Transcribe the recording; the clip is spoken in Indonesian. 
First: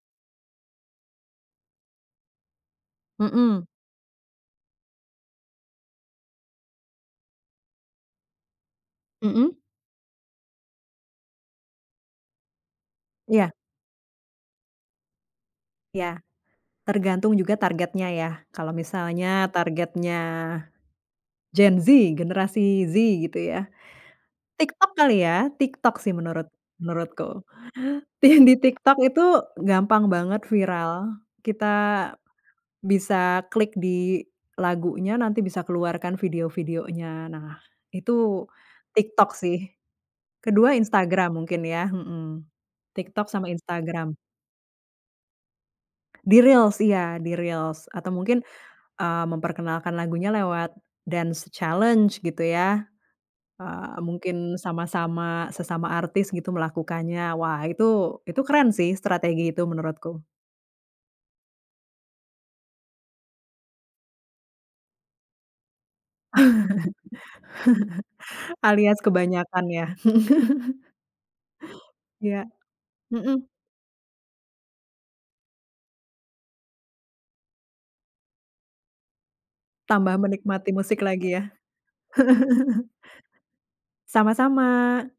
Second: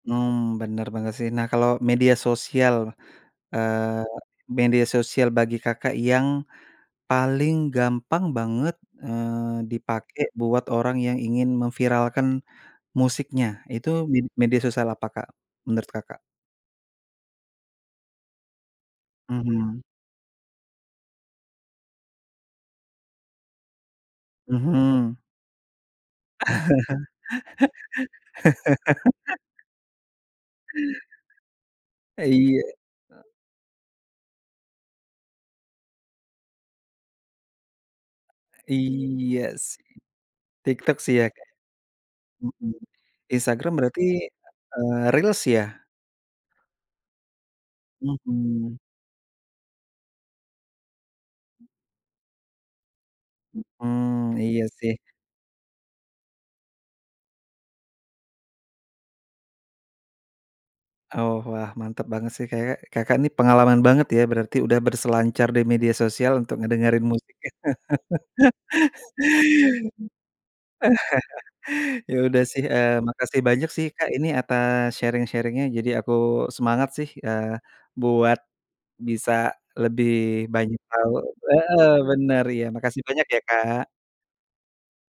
Mmm, bener bener sih. Nah, kalau media sosial, Mmm. eee, media sosial bagi Kakak yang paling gampang banget, Mmm. eee, dipake buat orang yang ingin memviralkan musiknya, Iya. itu med media sosial apa, Kak, menurut Kakak? Iya. Tergantung juga targetnya ya, kalau misalnya Mhm. targetnya, gen Z, generasi Z, gitu ya, TikTok Mhm. kali ya, TikTok sih menurut menurutku. Tih di TikTok itu gampang banget viral, kita Eee, iya. bisa klik di lagunya, nanti bisa keluar kan video-videonya. Nah, itu TikTok Iya sih. sih. Ke-2, TikTok sih ya Instagram Kak. mungkin ya. Heeh. Mhm. TikTok sama Instagram berarti, Instagram. eee, Reels ya? Di Reels, iya di Reels, atau mungkin, Mmm. eee, memperkenalkan lagunya lewat dance challenge gitu ya. Eee, Mhm, mungkin iya sih. sama-sama sesama artis gitu melakukannya, wah itu itu keren sih strategi itu menurutku. Oh wah, mantap banget sih, kayak Kakak ini pengalaman banget ya berarti udah berselancar di media sosial untuk ngedengerin musik ya. Alias kebanyakan ya. Ya udah Iya. sih, eee, makasih Mmm. banyak sih, Kak, ini atas sharing-sharing-nya, jadi aku semangat sih, eee, buat bisa lebih Tambah menikmati banyak musik tahu lagi ya. heeh, bener, iya, makasih banyak ya, Kak. Sama-sama.